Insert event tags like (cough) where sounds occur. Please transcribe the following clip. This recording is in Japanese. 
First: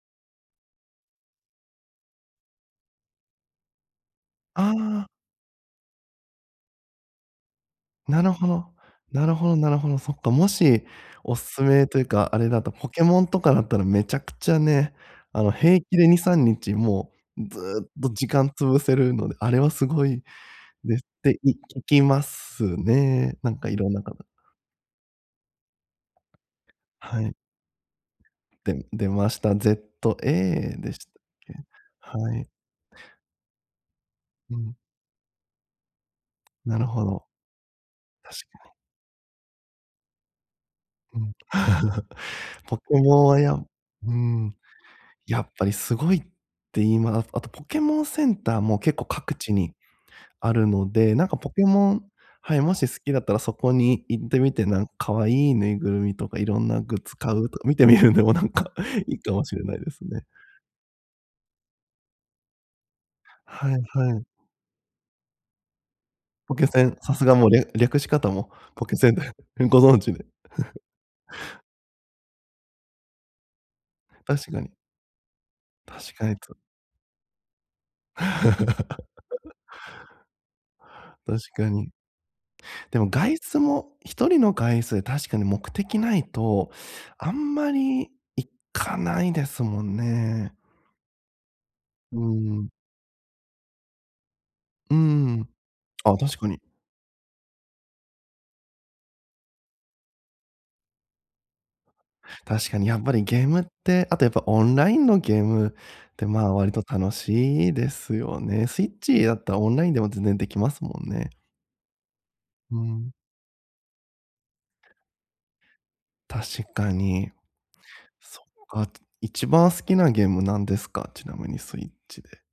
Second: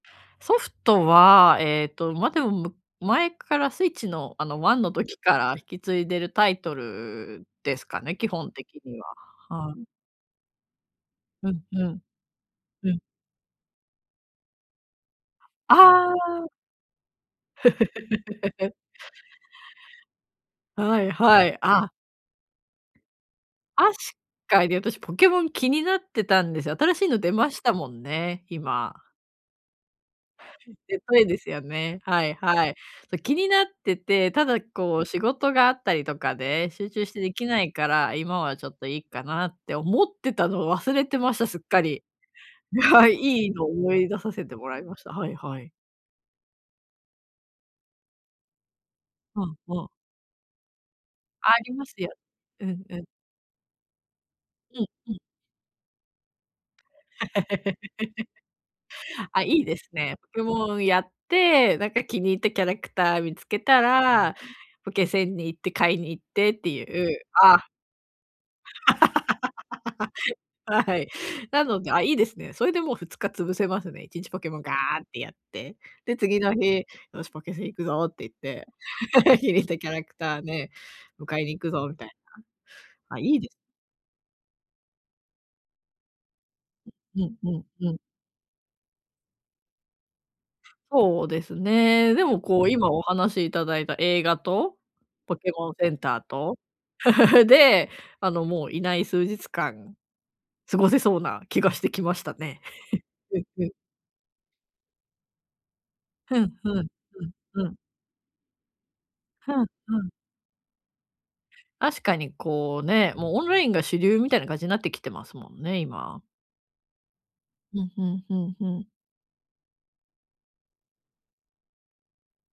ソフトは、ええと、ま、でも、む前から Switch の、あの、あワンのあ。時から引き継いでるタイトルですかね、な基ろほ本的ろ。には、なるほどなはるい。ほど。そっか、もしおうん、勧ふめとん。いうか、あれだと、ポうん。ケモンとかだったらめちゃくちゃね、あの、平気であにさんあ。にちもう、ずっと時間 (laughs) 潰せるので、あれはすごいではす。い、て、はいい、聞あきますね。なんか、いろあんなし方かいで、私ポケモン気になってたんですよ。新しいのは出い。ましたもんね、でん今。出ました ZA でしでたっといですけ？よね。はい、はい。はい。と気になってて、たうだ、ん。こう、仕事があったりとかで、なる集ほ中してど。できないから「今確はちかょに。っといいっかな」って思ってたのを忘れてうん。ました、すっかり。(laughs) ポぬケはい、モンはいいやのむを思いう出させん。てもらいました。はいやっはぱい。りすごいって言います。あとポケモンセンターも結構各う地ん、にわ。あるので、なんかポあケりまモすンよ。はい、うもん、し好うん。きだったらそこに行ってみて、なうんん、う可ん。愛いぬいぐるみとか、いろんなグッズ買うと、見てみるんでもなんか、いい (laughs) かあ、もいしれいなでいすですね。ね。ポケモンやって、なんか気に入ったキャラクター見つけはいたはい。ら、ポケセンに行って買いに行ってポっケてセいン、さう、すがもうりあゃ略し方もポケセンで、うご存知で。(laughs) (chuckles) はい。なので、あ、いいですね。それでもう2日潰せますね、1日ポケ確モかンガに。ーってやって。確で、かに、次つの日「よしポケセン行くぞ！」って言って。(laughs) 気 (laughs) にしたキャラクターで、迎確えに行かくぞに。みたいでもな。あ、い外いです。出も、一人の外出で、確かに目的ないと、うあんうんんまうん。り行かないですもんね。そうですね。うでも、こう、ん。今お話しいただいた映画とうポん。ケモンセンあ、ター確かと、に。(laughs) で、あの、もういない数日間、過ごせそうな気がしてきましたね。確かに、やっば (chuckles) りゲうんームっうん。て、あとやっぱ、オンラインのゲームって、ふまん、あ、ふ割とん、楽ふん、ふしいん。ですよね。Switch だっふたらん、オンラインふでもん。全然できますもんね。あしかに、うこう、ん。ね、もうオンラインが主流みたいな感じなってきてますもんね、今。確かに。うん、ふんふそっんふか。ん。一番好きなゲームなんですか？ちなみに Switch で。